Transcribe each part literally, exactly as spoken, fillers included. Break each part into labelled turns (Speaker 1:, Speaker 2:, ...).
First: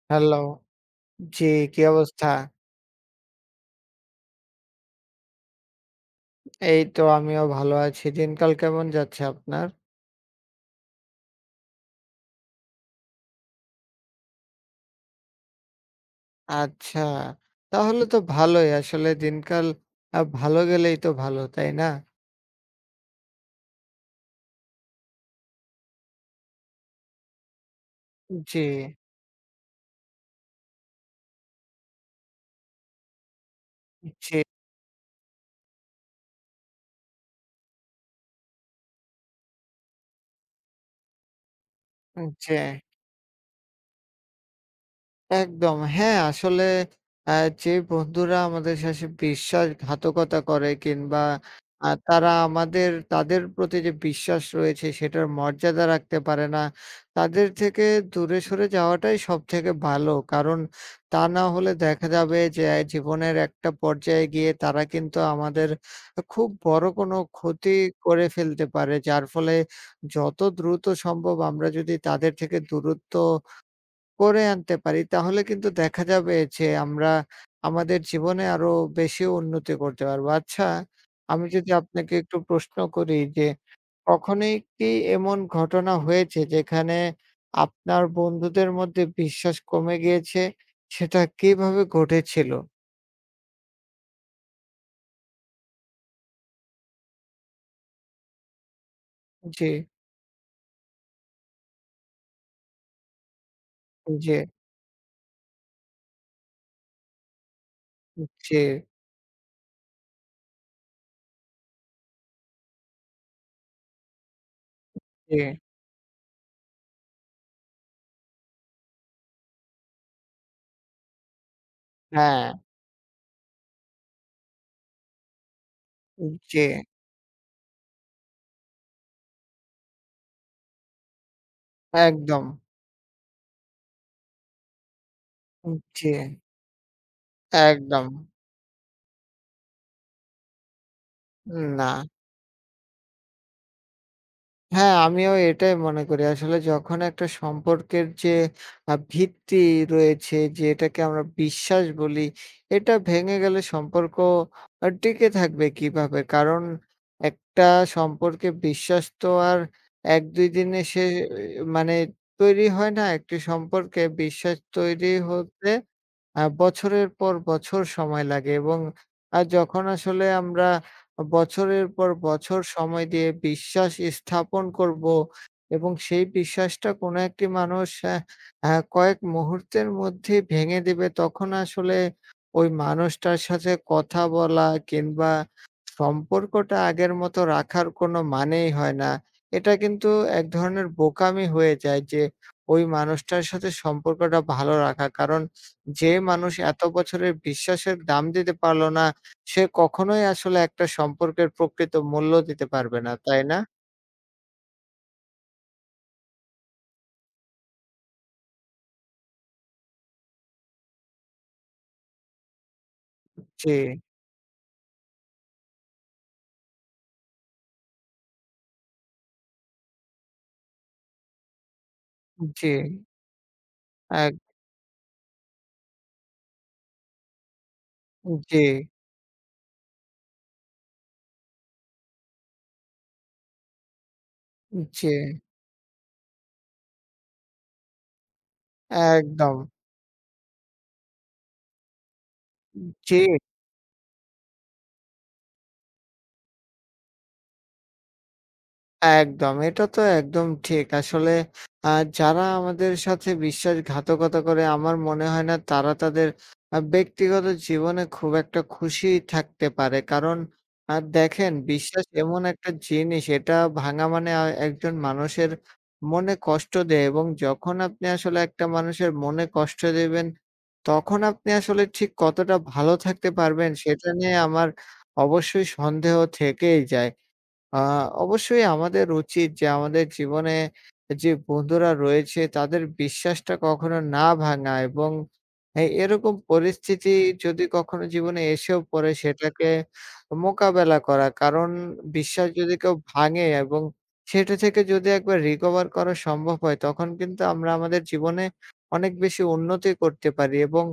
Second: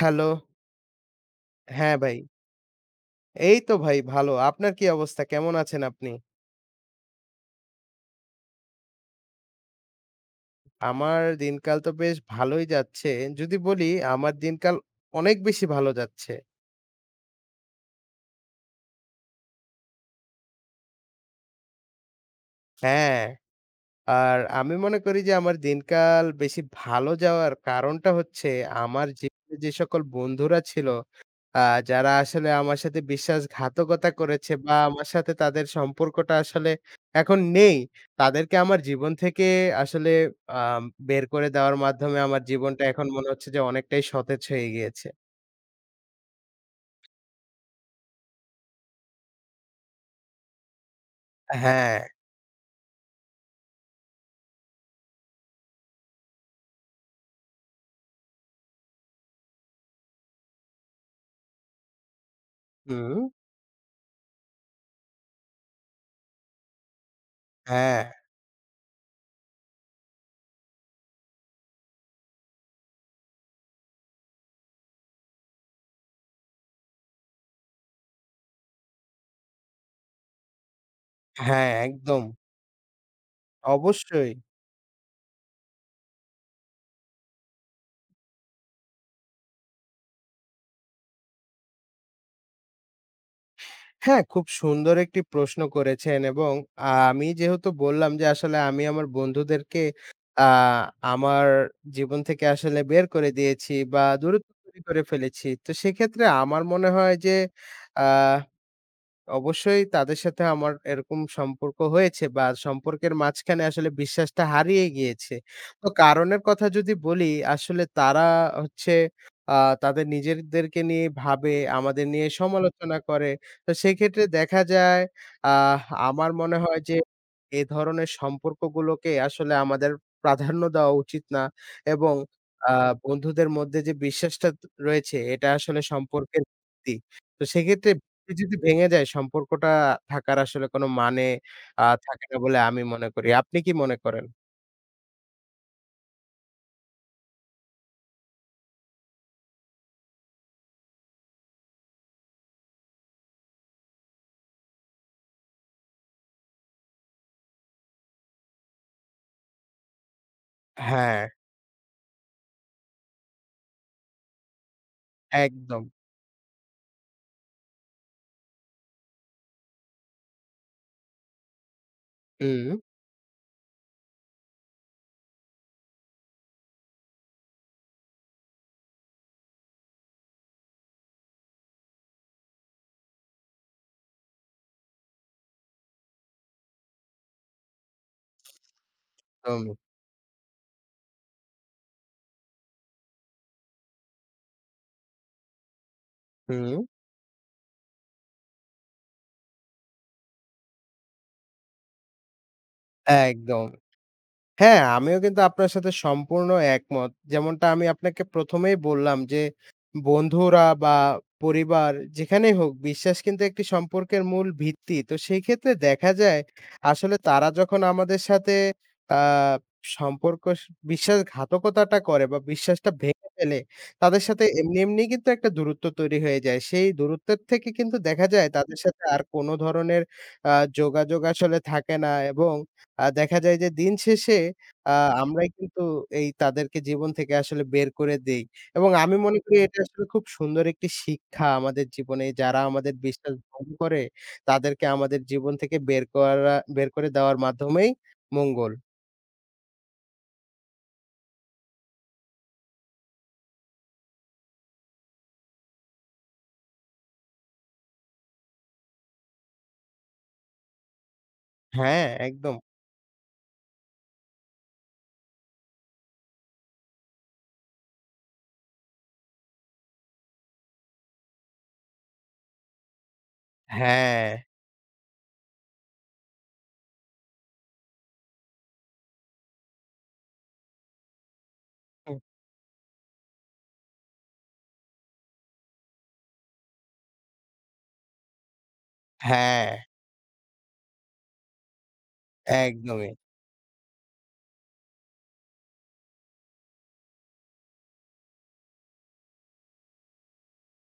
Speaker 1: Hello.
Speaker 2: Hello, জি, কি
Speaker 1: হ্যাঁ, ভাই।
Speaker 2: অবস্থা?
Speaker 1: এই তো ভাই ভালো। আপনার কি অবস্থা? কেমন আছেন আপনি?
Speaker 2: এই তো আমিও ভালো আছি। দিনকাল কেমন যাচ্ছে আপনার?
Speaker 1: আমার দিনকাল তো বেশ ভালোই যাচ্ছে। যদি বলি আমার দিনকাল অনেক বেশি ভালো যাচ্ছে।
Speaker 2: আচ্ছা, তাহলে তো ভালোই। আসলে দিনকাল আ ভালো গেলেই তো ভালো, তাই না?
Speaker 1: হ্যাঁ। আর আমি মনে করি যে আমার দিনকাল বেশি ভালো যাওয়ার কারণটা হচ্ছে
Speaker 2: জি,
Speaker 1: আমার জীবনে যে সকল বন্ধুরা ছিল, আ যারা আসলে আমার সাথে বিশ্বাসঘাতকতা
Speaker 2: জি,
Speaker 1: করেছে বা আমার সাথে তাদের সম্পর্কটা আসলে এখন নেই। তাদেরকে আমার জীবন থেকে আসলে আম বের করে দেওয়ার মাধ্যমে আমার
Speaker 2: জি।
Speaker 1: জীবনটা এখন মনে হচ্ছে যে অনেকটাই সতেজ হয়ে গিয়েছে।
Speaker 2: একদম। হ্যাঁ, আসলে আ যে বন্ধুরা আমাদের সাথে বিশ্বাসঘাতকতা করে কিংবা আ
Speaker 1: হ্যাঁ,
Speaker 2: তারা আমাদের তাদের প্রতি যে বিশ্বাস রয়েছে সেটার মর্যাদা রাখতে পারে না। তাদের থেকে দূরে সরে যাওয়াটাই সবথেকে ভালো। কারণ তা না হলে দেখা যাবে যে
Speaker 1: হুম,
Speaker 2: জীবনের একটা পর্যায়ে গিয়ে তারা কিন্তু আমাদের খুব বড় কোনো ক্ষতি
Speaker 1: হ্যাঁ,
Speaker 2: করে ফেলতে পারে। যার ফলে যত দ্রুত সম্ভব আমরা যদি তাদের থেকে দূরত্ব করে আনতে পারি তাহলে কিন্তু দেখা যাবে যে আমরা আমাদের জীবনে আরো বেশি উন্নতি করতে পারবো। আচ্ছা, আমি
Speaker 1: হ্যাঁ,
Speaker 2: যদি আপনাকে
Speaker 1: একদম।
Speaker 2: একটু প্রশ্ন করি যে
Speaker 1: অবশ্যই।
Speaker 2: কখনোই কি এমন ঘটনা হয়েছে যেখানে আপনার বন্ধুদের মধ্যে বিশ্বাস কমে গিয়েছে? সেটা কিভাবে ঘটেছিল?
Speaker 1: হ্যাঁ, খুব সুন্দর একটি প্রশ্ন করেছেন এবং আ আমি যেহেতু বললাম যে আসলে আমি আমার
Speaker 2: জি,
Speaker 1: বন্ধুদেরকে আ আমার জীবন থেকে আসলে বের করে দিয়েছি বা
Speaker 2: জি,
Speaker 1: দূরত্ব তৈরি করে ফেলেছি। তো সেক্ষেত্রে আমার মনে হয় যে আ
Speaker 2: জি,
Speaker 1: অবশ্যই তাদের সাথে আমার এরকম সম্পর্ক হয়েছে বা সম্পর্কের মাঝখানে আসলে বিশ্বাসটা হারিয়ে গিয়েছে।
Speaker 2: জি,
Speaker 1: তো কারণের কথা যদি বলি, আসলে তারা হচ্ছে আ তাদের নিজেদেরকে নিয়ে ভাবে, আমাদের নিয়ে
Speaker 2: হ্যাঁ,
Speaker 1: সমালোচনা করে। তো সেক্ষেত্রে দেখা যায় আহ আমার মনে
Speaker 2: জি,
Speaker 1: হয় যে এ ধরনের সম্পর্কগুলোকে আসলে আমাদের প্রাধান্য দেওয়া উচিত না এবং
Speaker 2: একদম,
Speaker 1: আ বন্ধুদের মধ্যে যে বিশ্বাসটা ত রয়েছে এটা আসলে
Speaker 2: জি,
Speaker 1: সম্পর্কের ভিত্তি। তো সেক্ষেত্রে
Speaker 2: একদম,
Speaker 1: এ যদি ভেঙে যায় সম্পর্কটা থাকার আসলে কোনো মানে আ
Speaker 2: না।
Speaker 1: থাকে না বলে আমি মনে করি। আপনি কি মনে করেন?
Speaker 2: হ্যাঁ, আমিও এটাই মনে করি। আসলে যখন একটা সম্পর্কের যে আ ভিত্তি রয়েছে, যেটাকে আমরা বিশ্বাস বলি, এটা ভেঙে গেলে সম্পর্ক আ টিকে থাকবে কিভাবে? কারণ একটা সম্পর্কে বিশ্বাস তো আর এক দুই দিনে সে
Speaker 1: হ্যাঁ,
Speaker 2: আহ, মানে তৈরি হয় না। একটি সম্পর্কে বিশ্বাস তৈরি হতে
Speaker 1: একদম।
Speaker 2: আ বছরের পর বছর সময় লাগে এবং আ যখন আসলে আমরা বছরের পর বছর
Speaker 1: হুম,
Speaker 2: সময় দিয়ে বিশ্বাস স্থাপন করব এবং সেই বিশ্বাসটা কোনো একটি মানুষ আ আ কয়েক মুহূর্তের মধ্যেই ভেঙে দেবে, তখন আসলে ওই মানুষটার সাথে কথা বলা কিংবা সম্পর্কটা আগের মতো রাখার কোনো মানেই হয় না। এটা
Speaker 1: একদমই।
Speaker 2: কিন্তু এক ধরনের বোকামি হয়ে যায় যে, ওই মানুষটার সাথে সম্পর্কটা ভালো রাখা। কারণ যে মানুষ
Speaker 1: হুম,
Speaker 2: এত বছরের বিশ্বাসের দাম দিতে পারল না, সে কখনোই আসলে একটা সম্পর্কের প্রকৃত মূল্য দিতে পারবে না, তাই না?
Speaker 1: একদম। হ্যাঁ, আমিও কিন্তু আপনার সাথে সম্পূর্ণ একমত। যেমনটা আমি আপনাকে প্রথম এই বললাম যে, বন্ধুরা বা পরিবার যেখানেই হোক, বিশ্বাস কিন্তু একটি
Speaker 2: জি,
Speaker 1: সম্পর্কের মূল ভিত্তি। তো সেই ক্ষেত্রে দেখা যায় আসলে তারা যখন আমাদের সাথে আ সম্পর্ক স বিশ্বাসঘাতকতাটা করে বা
Speaker 2: জি,
Speaker 1: বিশ্বাসটা ভেঙে ফেলে, তাদের
Speaker 2: এক
Speaker 1: সাথে এমনি, এমনি কিন্তু একটা দূরত্ব তৈরি হয়ে যায়। সেই দূরত্বের থেকে কিন্তু দেখা যায়
Speaker 2: জি,
Speaker 1: তাদের সাথে আর কোনো ধরনের আ যোগাযোগ আসলে থাকে না এবং আ দেখা যায় যে দিন শেষে আ
Speaker 2: জি,
Speaker 1: আমরাই কিন্তু এই তাদেরকে জীবন থেকে আসলে বের করে দেই এবং আমি মনে করি
Speaker 2: একদম।
Speaker 1: এটা আসলে খুব সুন্দর একটি শিক্ষা আমাদের জীবনে। যারা আমাদের
Speaker 2: জি।
Speaker 1: বিশ্বাস ভঙ্গ করে তাদেরকে আমাদের জীবন থেকে বের করা বের করে দেওয়ার মাধ্যমেই মঙ্গল।
Speaker 2: একদম। এটা তো একদম ঠিক। আসলে আ যারা আমাদের সাথে বিশ্বাসঘাতকতা করে আমার মনে হয় না তারা তাদের আ ব্যক্তিগত জীবনে খুব একটা খুশি থাকতে পারে। কারণ আ দেখেন বিশ্বাস
Speaker 1: হ্যাঁ,
Speaker 2: এমন
Speaker 1: একদম।
Speaker 2: একটা জিনিস এটা ভাঙা মানে আ একজন মানুষের মনে কষ্ট দেয় এবং যখন আপনি আসলে একটা মানুষের মনে কষ্ট দেবেন, তখন আপনি আসলে ঠিক কতটা ভালো থাকতে পারবেন সেটা
Speaker 1: হ্যাঁ,
Speaker 2: নিয়ে আমার অবশ্যই সন্দেহ থেকেই যায়। আ অবশ্যই আমাদের উচিত যে আমাদের জীবনে যে বন্ধুরা
Speaker 1: হুম,
Speaker 2: রয়েছে তাদের বিশ্বাসটা কখনো না ভাঙা এবং এ এরকম পরিস্থিতি যদি কখনো জীবনে এসেও পড়ে
Speaker 1: হ্যাঁ,
Speaker 2: সেটাকে মোকাবেলা করা। কারণ বিশ্বাস যদি কেউ
Speaker 1: একদমই।
Speaker 2: ভাঙে এবং সেটা থেকে যদি একবার রিকভার করা সম্ভব হয় তখন কিন্তু আমরা আমাদের জীবনে অনেক বেশি উন্নতি করতে পারি এবং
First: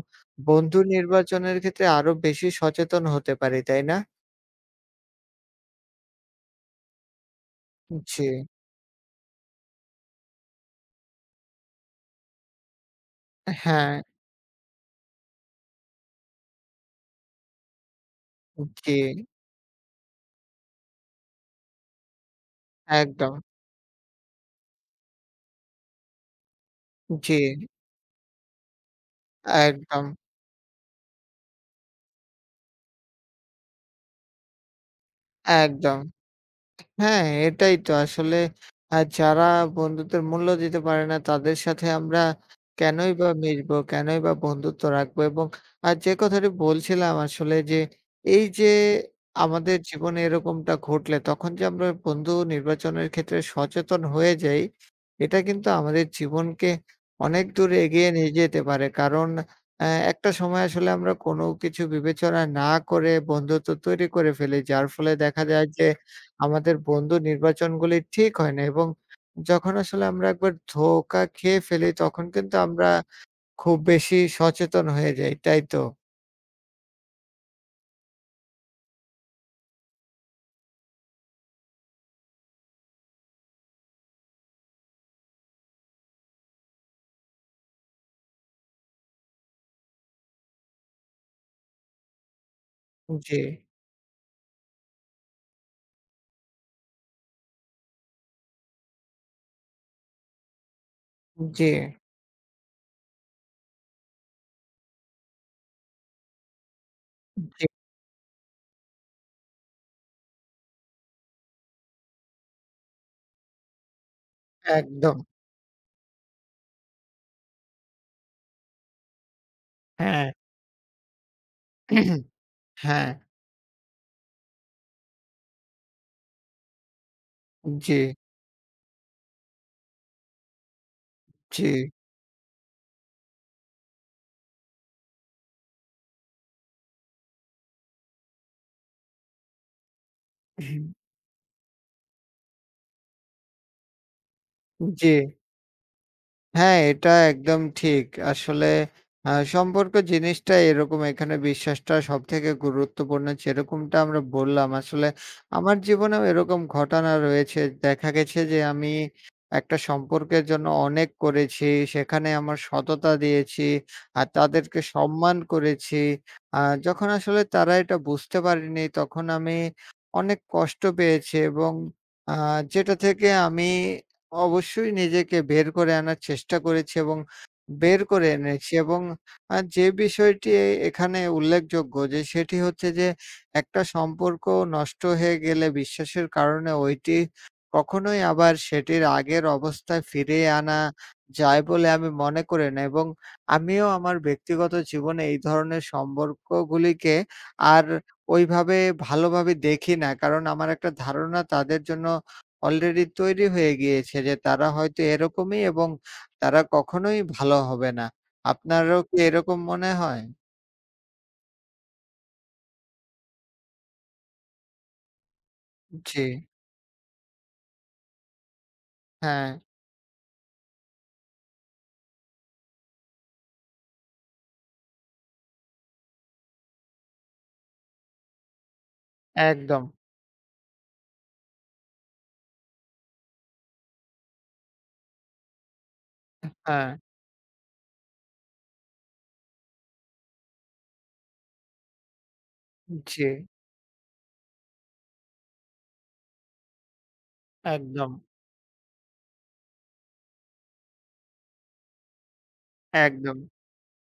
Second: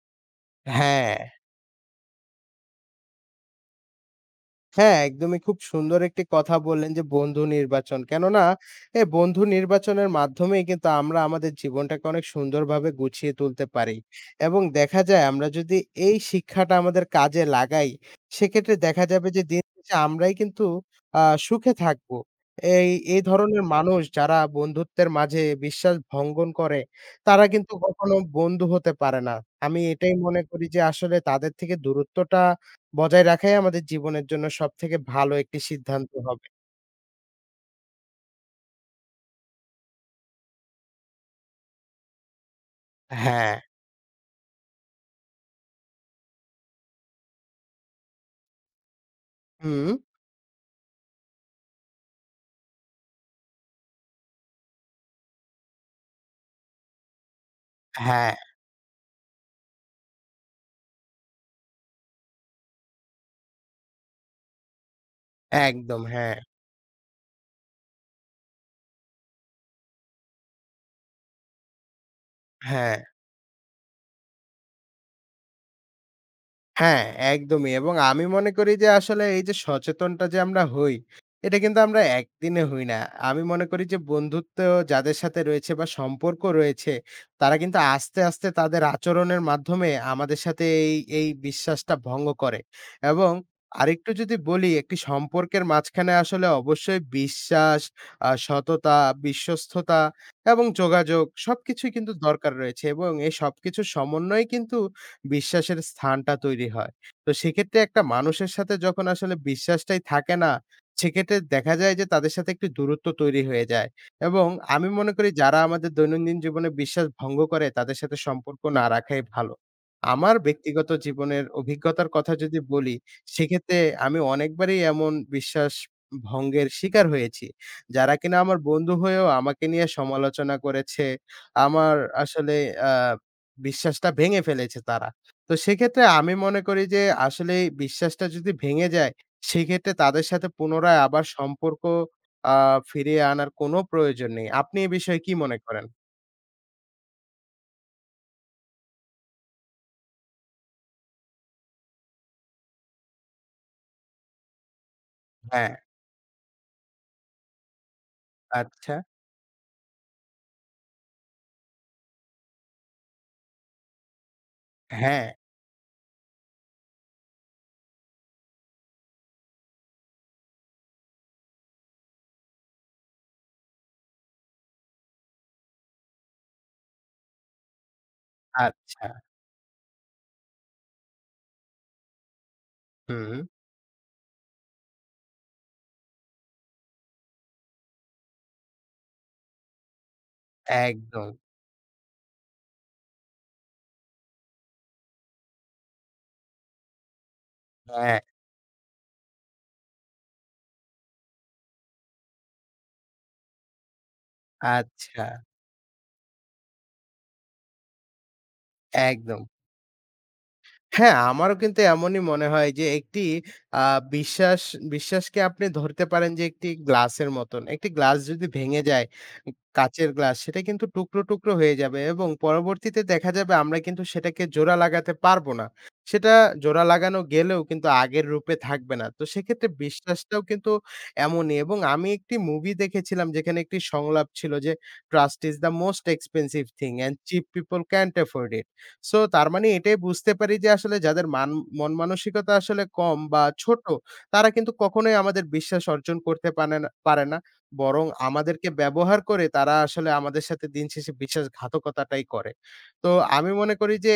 Speaker 2: বন্ধু
Speaker 1: হ্যাঁ।
Speaker 2: নির্বাচনের ক্ষেত্রে আরো বেশি সচেতন হতে পারি, তাই না?
Speaker 1: হ্যাঁ, একদমই খুব সুন্দর একটি কথা বললেন যে বন্ধু নির্বাচন।
Speaker 2: জি।
Speaker 1: কেননা এ বন্ধু নির্বাচনের মাধ্যমেই কিন্তু আমরা আমাদের জীবনটাকে অনেক সুন্দরভাবে গুছিয়ে তুলতে
Speaker 2: হ্যাঁ,
Speaker 1: পারি। এবং দেখা যায় আমরা যদি এই শিক্ষাটা আমাদের কাজে লাগাই, সেক্ষেত্রে
Speaker 2: জি।
Speaker 1: দেখা যাবে যে দিন শেষে আমরাই কিন্তু আ সুখে থাকবো। এই, এই
Speaker 2: একদম।
Speaker 1: ধরনের মানুষ যারা বন্ধুত্বের মাঝে বিশ্বাস ভঙ্গন করে,
Speaker 2: জি,
Speaker 1: তারা কিন্তু কখনো বন্ধু হতে পারে না। আমি
Speaker 2: একদম,
Speaker 1: এটাই মনে করি যে আসলে তাদের থেকে দূরত্বটা বজায় রাখাই আমাদের জীবনের জন্য সবথেকে ভালো একটি
Speaker 2: একদম।
Speaker 1: সিদ্ধান্ত হবে।
Speaker 2: হ্যাঁ, এটাই তো আসলে আ যারা বন্ধুত্বের মূল্য দিতে পারে না তাদের সাথে আমরা কেনই বা
Speaker 1: হ্যাঁ।
Speaker 2: মিশবো, কেনই বা বন্ধুত্ব রাখবো এবং আ যে কথাটি বলছিলাম আসলে যে এই যে আমাদের
Speaker 1: হুম।
Speaker 2: জীবনে এরকমটা ঘটলে তখন যে আমরা বন্ধু নির্বাচনের ক্ষেত্রে সচেতন হয়ে যাই, এটা কিন্তু আমাদের জীবনকে অনেক দূর এগিয়ে নিয়ে
Speaker 1: হ্যাঁ,
Speaker 2: যেতে পারে। কারণ অ্যা একটা সময় আসলে আমরা কোনো কিছু বিবেচনা না করে বন্ধুত্ব তৈরি করে ফেলি। যার ফলে দেখা যায় যে
Speaker 1: একদম। হ্যাঁ,
Speaker 2: আমাদের বন্ধু নির্বাচনগুলি ঠিক হয় না এবং যখন আসলে আমরা একবার ধোঁকা খেয়ে ফেলি তখন কিন্তু আমরা
Speaker 1: হ্যাঁ।
Speaker 2: খুব বেশি সচেতন হয়ে যাই। তাই তো?
Speaker 1: হ্যাঁ, একদমই এবং আমি মনে করি যে আসলে এই যে সচেতনটা যে আমরা হই, এটা কিন্তু আমরা একদিনে হই না। আমি মনে করি যে বন্ধুত্ব যাদের সাথে রয়েছে বা সম্পর্ক রয়েছে, তারা কিন্তু আস্তে, আস্তে তাদের আচরণের মাধ্যমে আমাদের সাথে এই, এই বিশ্বাসটা ভঙ্গ করে এবং
Speaker 2: জি,
Speaker 1: আরেকটু যদি বলি একটি সম্পর্কের মাঝখানে আসলে অবশ্যই বিশ্বাস, আ সততা, বিশ্বস্ততা এবং যোগাযোগ
Speaker 2: জি,
Speaker 1: সবকিছুই কিন্তু দরকার রয়েছে এবং এই সবকিছুর সমন্বয়ে কিন্তু বিশ্বাসের স্থানটা তৈরি হয়। তো
Speaker 2: জি,
Speaker 1: সেক্ষেত্রে একটা মানুষের সাথে যখন আসলে বিশ্বাসটাই থাকে না, সেক্ষেত্রে দেখা যায় যে তাদের সাথে একটু দূরত্ব তৈরি হয়ে যায় এবং আমি মনে
Speaker 2: একদম।
Speaker 1: করি যারা আমাদের দৈনন্দিন জীবনে বিশ্বাস ভঙ্গ করে তাদের সাথে সম্পর্ক না রাখাই ভালো।
Speaker 2: হ্যাঁ,
Speaker 1: আমার ব্যক্তিগত জীবনের অভিজ্ঞতার কথা যদি বলি,
Speaker 2: হ্যাঁ,
Speaker 1: সেক্ষেত্রে আমি অনেকবারই এমন বিশ্বাস ভঙ্গের শিকার হয়েছি।
Speaker 2: জি,
Speaker 1: যারা কিনা আমার বন্ধু হয়েও আমাকে নিয়ে সমালোচনা করেছে।
Speaker 2: জি,
Speaker 1: আমার আসলে আ বিশ্বাসটা ভেঙে ফেলেছে তারা। তো সেক্ষেত্রে আমি মনে করি যে আসলে এই বিশ্বাসটা যদি ভেঙে যায়, সেক্ষেত্রে তাদের সাথে পুনরায় আবার সম্পর্ক আ ফিরিয়ে আনার কোনো প্রয়োজন নেই। আপনি এ
Speaker 2: জি।
Speaker 1: বিষয়ে কি মনে করেন?
Speaker 2: হ্যাঁ, এটা একদম ঠিক। আসলে আ সম্পর্ক জিনিসটা এরকম এখানে বিশ্বাসটা সবথেকে গুরুত্বপূর্ণ যেরকমটা আমরা বললাম। আসলে
Speaker 1: হ্যাঁ,
Speaker 2: আমার জীবনেও এরকম ঘটনা রয়েছে। দেখা গেছে যে আমি
Speaker 1: আচ্ছা।
Speaker 2: একটা সম্পর্কের জন্য অনেক করেছি। সেখানে আমার সততা দিয়েছি। আর তাদেরকে
Speaker 1: হ্যাঁ,
Speaker 2: সম্মান করেছি। আ যখন আসলে তারা এটা বুঝতে পারেনি তখন আমি অনেক কষ্ট পেয়েছি এবং আ যেটা থেকে আমি অবশ্যই নিজেকে বের করে আনার চেষ্টা করেছি এবং বের করে এনেছি এবং
Speaker 1: আচ্ছা।
Speaker 2: আ যে বিষয়টি এ- এখানে উল্লেখযোগ্য যে সেটি হচ্ছে যে
Speaker 1: হুম,
Speaker 2: একটা সম্পর্ক নষ্ট হয়ে গেলে বিশ্বাসের কারণে ওইটি কখনোই আবার সেটির আগের অবস্থায় ফিরিয়ে আনা
Speaker 1: একদম।
Speaker 2: যায় বলে আমি মনে করি না এবং আমিও আমার ব্যক্তিগত জীবনে এই ধরনের সম্পর্কগুলিকে আর
Speaker 1: হ্যাঁ,
Speaker 2: ওইভাবে ভালোভাবে দেখি না। কারণ আমার একটা ধারণা তাদের জন্য অলরেডি তৈরি হয়ে গিয়েছে যে তারা হয়তো
Speaker 1: আচ্ছা।
Speaker 2: এরকমই এবং তারা কখনোই ভালো হবে না। আপনারও কি
Speaker 1: একদম।
Speaker 2: এরকম মনে হয়?
Speaker 1: হ্যাঁ, আমারও কিন্তু এমনই মনে হয় যে একটি আ বিশ্বাস বিশ্বাসকে আপনি ধরতে
Speaker 2: জি,
Speaker 1: পারেন যে একটি গ্লাসের মতন। একটি গ্লাস যদি ভেঙে যায়,
Speaker 2: হ্যাঁ,
Speaker 1: কাচের গ্লাস সেটা কিন্তু টুকরো, টুকরো হয়ে যাবে এবং পরবর্তীতে দেখা যাবে আমরা কিন্তু সেটাকে জোড়া লাগাতে পারব না। সেটা জোড়া লাগানো গেলেও কিন্তু আগের রূপে থাকবে না। তো সেক্ষেত্রে
Speaker 2: একদম।
Speaker 1: বিশ্বাসটাও কিন্তু এমনই এবং আমি একটি মুভি দেখেছিলাম যেখানে একটি সংলাপ ছিল যে, "Trust is the most expensive
Speaker 2: হ্যাঁ,
Speaker 1: thing and cheap people can't afford it." So তার মানে এটাই বুঝতে পারি যে আসলে যাদের মান মন মানসিকতা আসলে কম
Speaker 2: জি,
Speaker 1: বা ছোট, তারা কিন্তু কখনোই আমাদের বিশ্বাস অর্জন করতে পানে না পারে না। বরং
Speaker 2: একদম,
Speaker 1: আমাদেরকে ব্যবহার করে তারা আসলে আমাদের সাথে দিন শেষে বিশ্বাসঘাতকতাটাই করে। তো
Speaker 2: একদম।
Speaker 1: আমি মনে করি যে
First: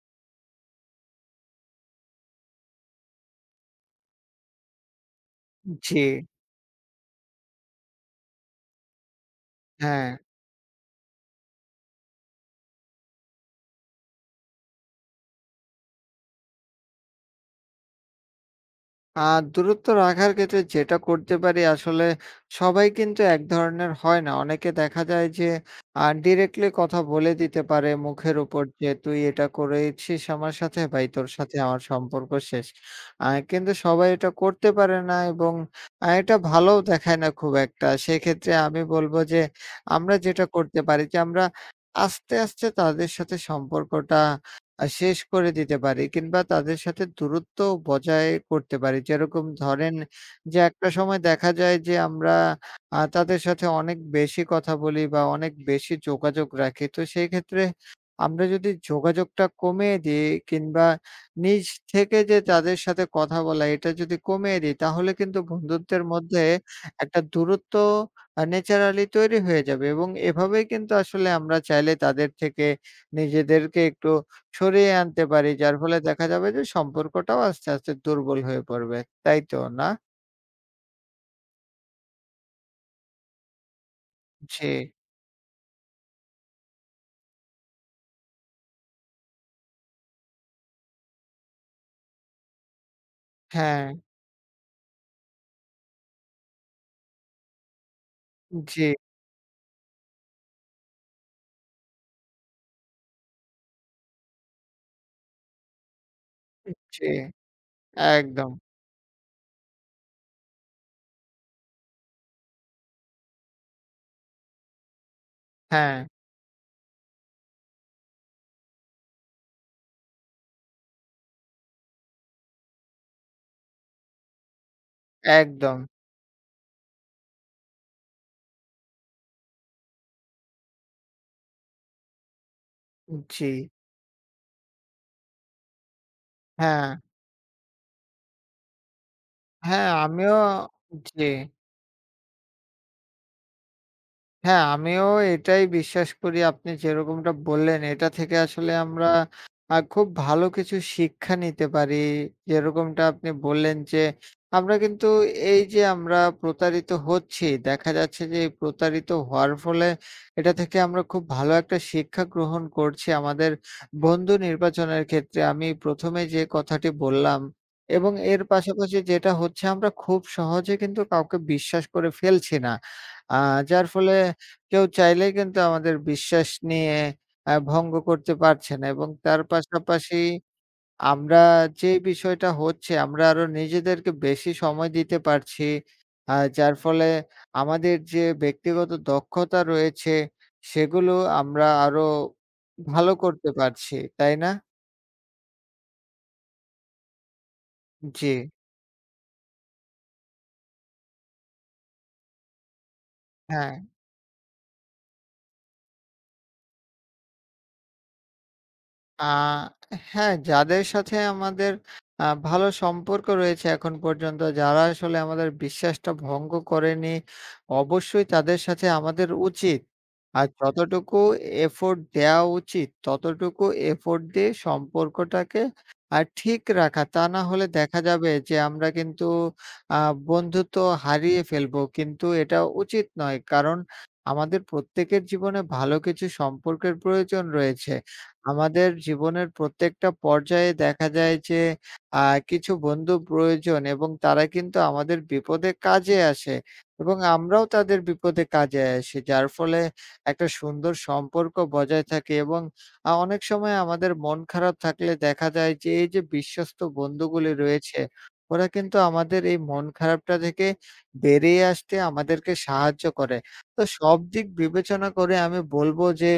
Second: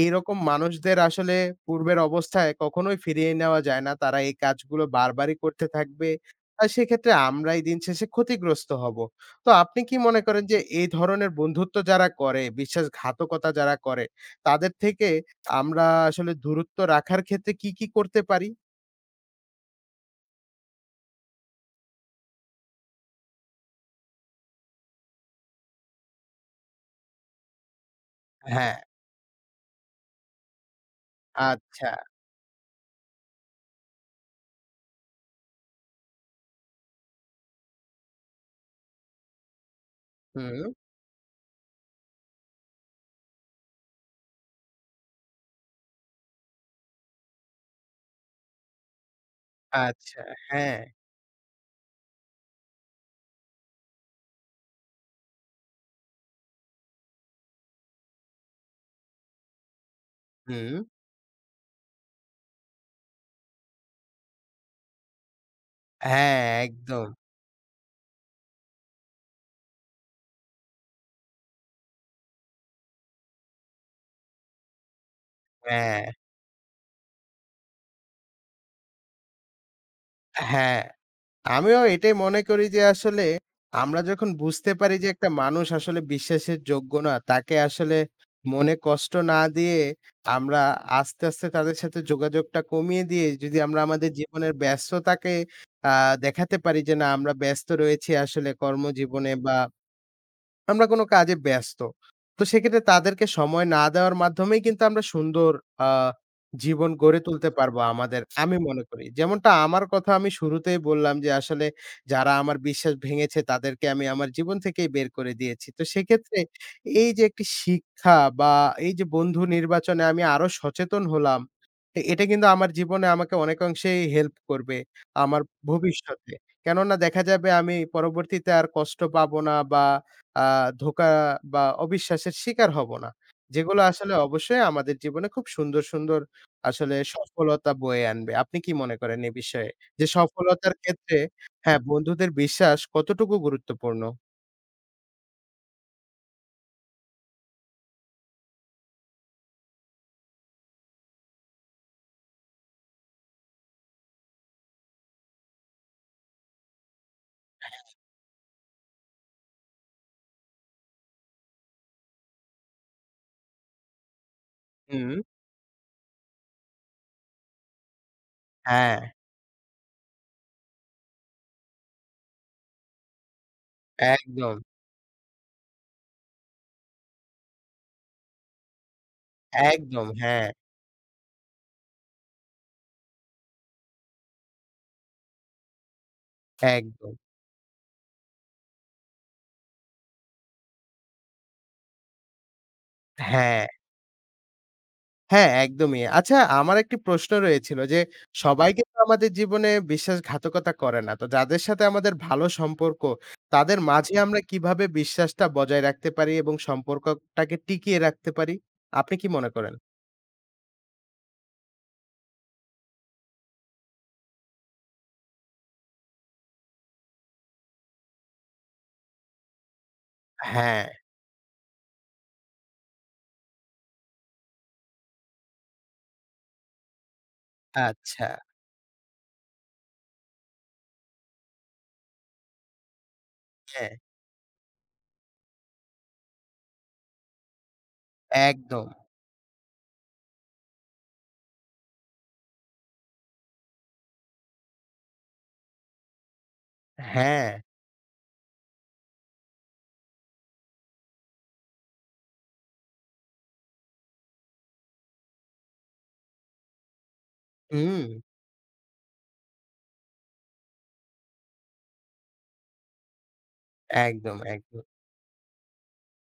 Speaker 1: এইরকম মানুষদের আসলে পূর্বের অবস্থায় কখনোই ফিরিয়ে নেওয়া যায় না। তারা এই কাজগুলো বারবারই করতে
Speaker 2: জি,
Speaker 1: থাকবে। আর সেক্ষেত্রে আমরাই দিন শেষে ক্ষতিগ্রস্ত হব। তো আপনি কি
Speaker 2: হ্যাঁ।
Speaker 1: মনে করেন যে এই ধরনের বন্ধুত্ব যারা করে, বিশ্বাসঘাতকতা যারা করে তাদের থেকে আমরা আসলে দূরত্ব রাখার ক্ষেত্রে কি, কি করতে পারি?
Speaker 2: আ দূরত্ব রাখার ক্ষেত্রে যেটা করতে পারি আসলে সবাই কিন্তু এক ধরনের হয় না। অনেকে দেখা যায় যে আ ডিরেক্টলি কথা বলে দিতে পারে মুখের উপর
Speaker 1: হ্যাঁ,
Speaker 2: যে, "তুই এটা করেছিস আমার সাথে ভাই তোর সাথে আমার
Speaker 1: আচ্ছা,
Speaker 2: সম্পর্ক শেষ।" আ কিন্তু সবাই এটা করতে পারে না এবং আ এটা ভালোও দেখায় না খুব একটা। সেক্ষেত্রে আমি বলব যে আমরা যেটা
Speaker 1: হুম,
Speaker 2: করতে পারি যে আমরা আস্তে, আস্তে তাদের সাথে সম্পর্কটা আ শেষ করে দিতে পারি কিংবা তাদের সাথে দূরত্ব বজায় করতে পারি। যেরকম ধরেন
Speaker 1: আচ্ছা,
Speaker 2: যে
Speaker 1: হ্যাঁ,
Speaker 2: একটা সময় দেখা যায় যে আমরা আ তাদের সাথে অনেক বেশি কথা বলি বা অনেক বেশি যোগাযোগ রাখি। তো সেই ক্ষেত্রে আমরা যদি যোগাযোগটা কমিয়ে দিই
Speaker 1: হুম,
Speaker 2: কিংবা নিজ থেকে যে তাদের সাথে কথা বলা এটা যদি কমিয়ে দিই তাহলে কিন্তু বন্ধুত্বের
Speaker 1: হ্যাঁ,
Speaker 2: মধ্যে
Speaker 1: একদম,
Speaker 2: একটা দূরত্ব আ ন্যাচারালি তৈরি হয়ে যাবে এবং এভাবেই কিন্তু আসলে আমরা চাইলে তাদের থেকে নিজেদেরকে একটু সরিয়ে আনতে পারি। যার ফলে
Speaker 1: হ্যাঁ,
Speaker 2: দেখা যাবে যে সম্পর্কটাও আস্তে, আস্তে দুর্বল হয়ে পড়বে। তাই তো, না?
Speaker 1: হ্যাঁ। আমিও এটাই মনে করি যে আসলে আমরা যখন
Speaker 2: জি।
Speaker 1: বুঝতে পারি যে একটা মানুষ আসলে বিশ্বাসের যোগ্য না, তাকে আসলে মনে কষ্ট না দিয়ে আমরা আস্তে, আস্তে তাদের সাথে যোগাযোগটা কমিয়ে দিয়ে যদি আমরা
Speaker 2: হ্যাঁ,
Speaker 1: আমাদের জীবনের ব্যস্ততাকে আ দেখাতে পারি যে না আমরা ব্যস্ত রয়েছি আসলে
Speaker 2: জি,
Speaker 1: কর্মজীবনে বা আমরা কোনো কাজে ব্যস্ত। তো সেক্ষেত্রে তাদেরকে সময় না দেওয়ার মাধ্যমেই কিন্তু আমরা সুন্দর আ জীবন
Speaker 2: জি।
Speaker 1: গড়ে তুলতে পারবো আমাদের।
Speaker 2: একদম।
Speaker 1: আমি মনে করি। যেমনটা আমার কথা আমি শুরুতেই বললাম যে আসলে যারা আমার বিশ্বাস ভেঙেছে তাদেরকে আমি আমার জীবন থেকেই বের করে দিয়েছি। তো
Speaker 2: হ্যাঁ,
Speaker 1: সেক্ষেত্রে এই যে একটি শিক্ষা বা এই যে বন্ধু নির্বাচনে আমি আরো সচেতন হলাম। এ এটা কিন্তু আমার জীবনে আমাকে অনেকাংশেই হেল্প করবে আমার
Speaker 2: একদম।
Speaker 1: ভবিষ্যতে। কেননা দেখা যাবে আমি পরবর্তীতে আর কষ্ট পাবো না বা আ ধোঁকা বা অবিশ্বাসের শিকার হব না।
Speaker 2: জি।
Speaker 1: যেগুলো আসলে অবশ্যই আমাদের জীবনে খুব সুন্দর, সুন্দর
Speaker 2: হ্যাঁ,
Speaker 1: আসলে সফলতা বয়ে আনবে। আপনি কি মনে করেন এ বিষয়ে?
Speaker 2: হ্যাঁ
Speaker 1: যে
Speaker 2: আমিও
Speaker 1: সফলতার ক্ষেত্রে
Speaker 2: জি।
Speaker 1: হ্যাঁ, বন্ধুদের বিশ্বাস কতটুকু গুরুত্বপূর্ণ?
Speaker 2: হ্যাঁ, আমিও এটাই বিশ্বাস করি। আপনি যেরকমটা বললেন, এটা থেকে আসলে আমরা আ খুব ভালো কিছু শিক্ষা নিতে পারি। যেরকমটা আপনি বললেন যে, আমরা কিন্তু এই যে আমরা প্রতারিত হচ্ছি, দেখা যাচ্ছে যে এই প্রতারিত হওয়ার ফলে এটা থেকে আমরা খুব ভালো একটা শিক্ষা গ্রহণ করছি আমাদের বন্ধু নির্বাচনের
Speaker 1: হুম।
Speaker 2: ক্ষেত্রে। আমি প্রথম এ যে কথাটি বললাম এবং এর
Speaker 1: হ্যাঁ,
Speaker 2: পাশাপাশি যেটা হচ্ছে আমরা খুব সহজে কিন্তু কাউকে বিশ্বাস করে ফেলছি না। আ যার ফলে
Speaker 1: একদম,
Speaker 2: কেউ চাইলেই কিন্তু আমাদের বিশ্বাস নিয়ে আ ভঙ্গ করতে পারছে না এবং তার
Speaker 1: একদম,
Speaker 2: পাশাপাশি
Speaker 1: হ্যাঁ,
Speaker 2: আমরা যে বিষয়টা হচ্ছে আমরা আরো নিজেদেরকে বেশি সময় দিতে পারছি। আ যার ফলে
Speaker 1: একদম,
Speaker 2: আমাদের যে ব্যক্তিগত দক্ষতা রয়েছে সেগুলো আমরা আরো ভালো করতে
Speaker 1: হ্যাঁ।
Speaker 2: পারছি। তাই না?
Speaker 1: হ্যাঁ, একদমই। আচ্ছা আমার একটি প্রশ্ন রয়েছিল যে,
Speaker 2: জি,
Speaker 1: সবাই কিন্তু আমাদের জীবনে বিশ্বাসঘাতকতা করে না। তো যাদের সাথে আমাদের ভালো সম্পর্ক,
Speaker 2: হ্যাঁ।
Speaker 1: তাদের মাঝে আমরা কিভাবে বিশ্বাসটা বজায় রাখতে পারি এবং সম্পর্কটাকে টিকিয়ে রাখতে পারি? আপনি
Speaker 2: আ
Speaker 1: কি মনে করেন?
Speaker 2: হ্যাঁ, যাদের সাথে আমাদের আ ভালো সম্পর্ক রয়েছে এখন পর্যন্ত, যারা আসলে আমাদের বিশ্বাসটা ভঙ্গ করেনি, অবশ্যই তাদের সাথে আমাদের উচিত আর
Speaker 1: হ্যাঁ,
Speaker 2: যতটুকু এফোর্ট দেওয়া উচিত, ততটুকু এফোর্ট দিয়ে সম্পর্কটাকে আ ঠিক রাখা। তা না হলে দেখা
Speaker 1: আচ্ছা।
Speaker 2: যাবে যে আমরা কিন্তু আ বন্ধুত্ব হারিয়ে ফেলবো। কিন্তু এটা উচিত নয়। কারণ
Speaker 1: হ্যাঁ,
Speaker 2: আমাদের প্রত্যেকের জীবনে ভালো কিছু সম্পর্কের প্রয়োজন রয়েছে।
Speaker 1: একদম।
Speaker 2: আমাদের জীবনের প্রত্যেকটা পর্যায়ে দেখা যায় যে আ কিছু বন্ধু প্রয়োজন এবং তারা কিন্তু আমাদের বিপদে কাজে আসে এবং
Speaker 1: হ্যাঁ,
Speaker 2: আমরাও তাদের বিপদে কাজে আসি। যার ফলে একটা সুন্দর সম্পর্ক বজায় থাকে এবং আ অনেক সময় আমাদের মন খারাপ থাকলে দেখা যায় যে এই যে বিশ্বস্ত বন্ধুগুলি
Speaker 1: হুম।
Speaker 2: রয়েছে, ওরা কিন্তু আমাদের এই মন খারাপটা থেকে বেরিয়ে আসতে আমাদেরকে সাহায্য করে। তো সব
Speaker 1: একদম,
Speaker 2: দিক
Speaker 1: একদম।
Speaker 2: বিবেচনা করে আমি বলব যে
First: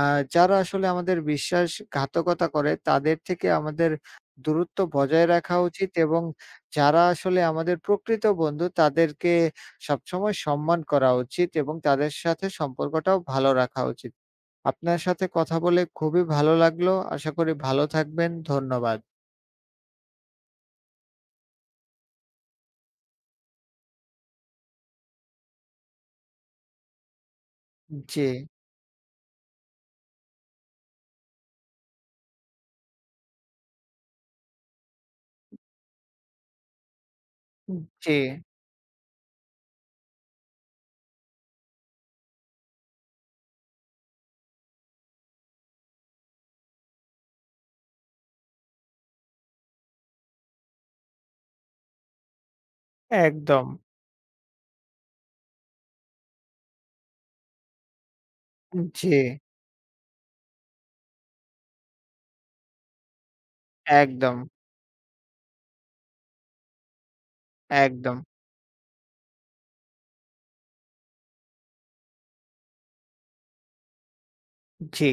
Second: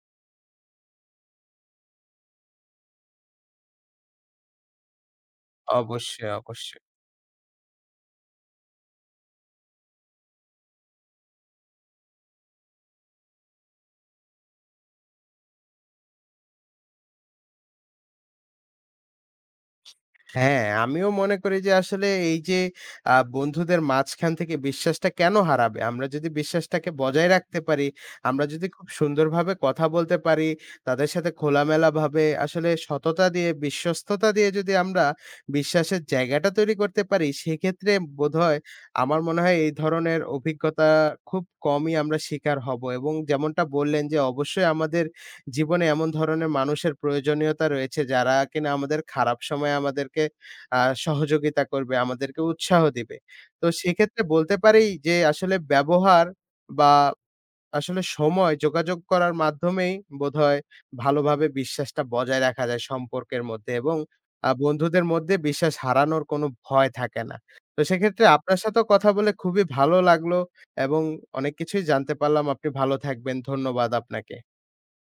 Speaker 2: আ যারা আসলে আমাদের বিশ্বাসঘাতকতা করে তাদের থেকে আমাদের দূরত্ব বজায় রাখা উচিত এবং
Speaker 1: অবশ্যই, অবশ্যই।
Speaker 2: যারা আসলে আমাদের প্রকৃত বন্ধু তাদেরকে সবসময় সম্মান করা উচিত এবং তাদের সাথে সম্পর্কটাও ভালো রাখা উচিত। আপনার সাথে কথা বলে খুবই ভালো লাগলো। আশা করি ভালো থাকবেন। ধন্যবাদ।
Speaker 1: হ্যাঁ, আমিও মনে করি যে আসলে এই যে আ বন্ধুদের মাঝখান থেকে বিশ্বাসটা কেন হারাবে? আমরা যদি বিশ্বাসটাকে বজায় রাখতে পারি,
Speaker 2: জি,
Speaker 1: আমরা যদি খুব সুন্দরভাবে কথা বলতে পারি, তাদের সাথে খোলামেলাভাবে আসলে সততা দিয়ে, বিশ্বস্ততা দিয়ে যদি আমরা বিশ্বাসের জায়গাটা তৈরি করতে পারি, সেক্ষেত্রে
Speaker 2: জি,
Speaker 1: বোধহয় আমার মনে হয় এই ধরনের অভিজ্ঞতা খুব কমই আমরা শিকার হব এবং যেমনটা বললেন যে অবশ্যই আমাদের জীবনে এমন ধরনের মানুষের প্রয়োজনীয়তা রয়েছে যারা কিনা আমাদের খারাপ সময়ে আমাদেরকে আ সহযোগিতা করবে, আমাদেরকে উৎসাহ দিবে। তো
Speaker 2: একদম।
Speaker 1: সেক্ষেত্রে বলতে পারি যে আসলে ব্যবহার বা আসলে সময় যোগাযোগ
Speaker 2: জি,
Speaker 1: করার মাধ্যমেই বোধহয় ভালোভাবে বিশ্বাসটা বজায় রাখা যায় সম্পর্কের মধ্যে এবং
Speaker 2: একদম,
Speaker 1: আ বন্ধুদের মধ্যে বিশ্বাস হারানোর কোনো ভয় থাকে না। তো
Speaker 2: একদম।
Speaker 1: সেক্ষেত্রে আপনার সাথেও কথা বলে খুবই ভালো লাগলো এবং অনেক কিছুই জানতে পারলাম। আপনি ভালো থাকবেন। ধন্যবাদ আপনাকে।
Speaker 2: জি।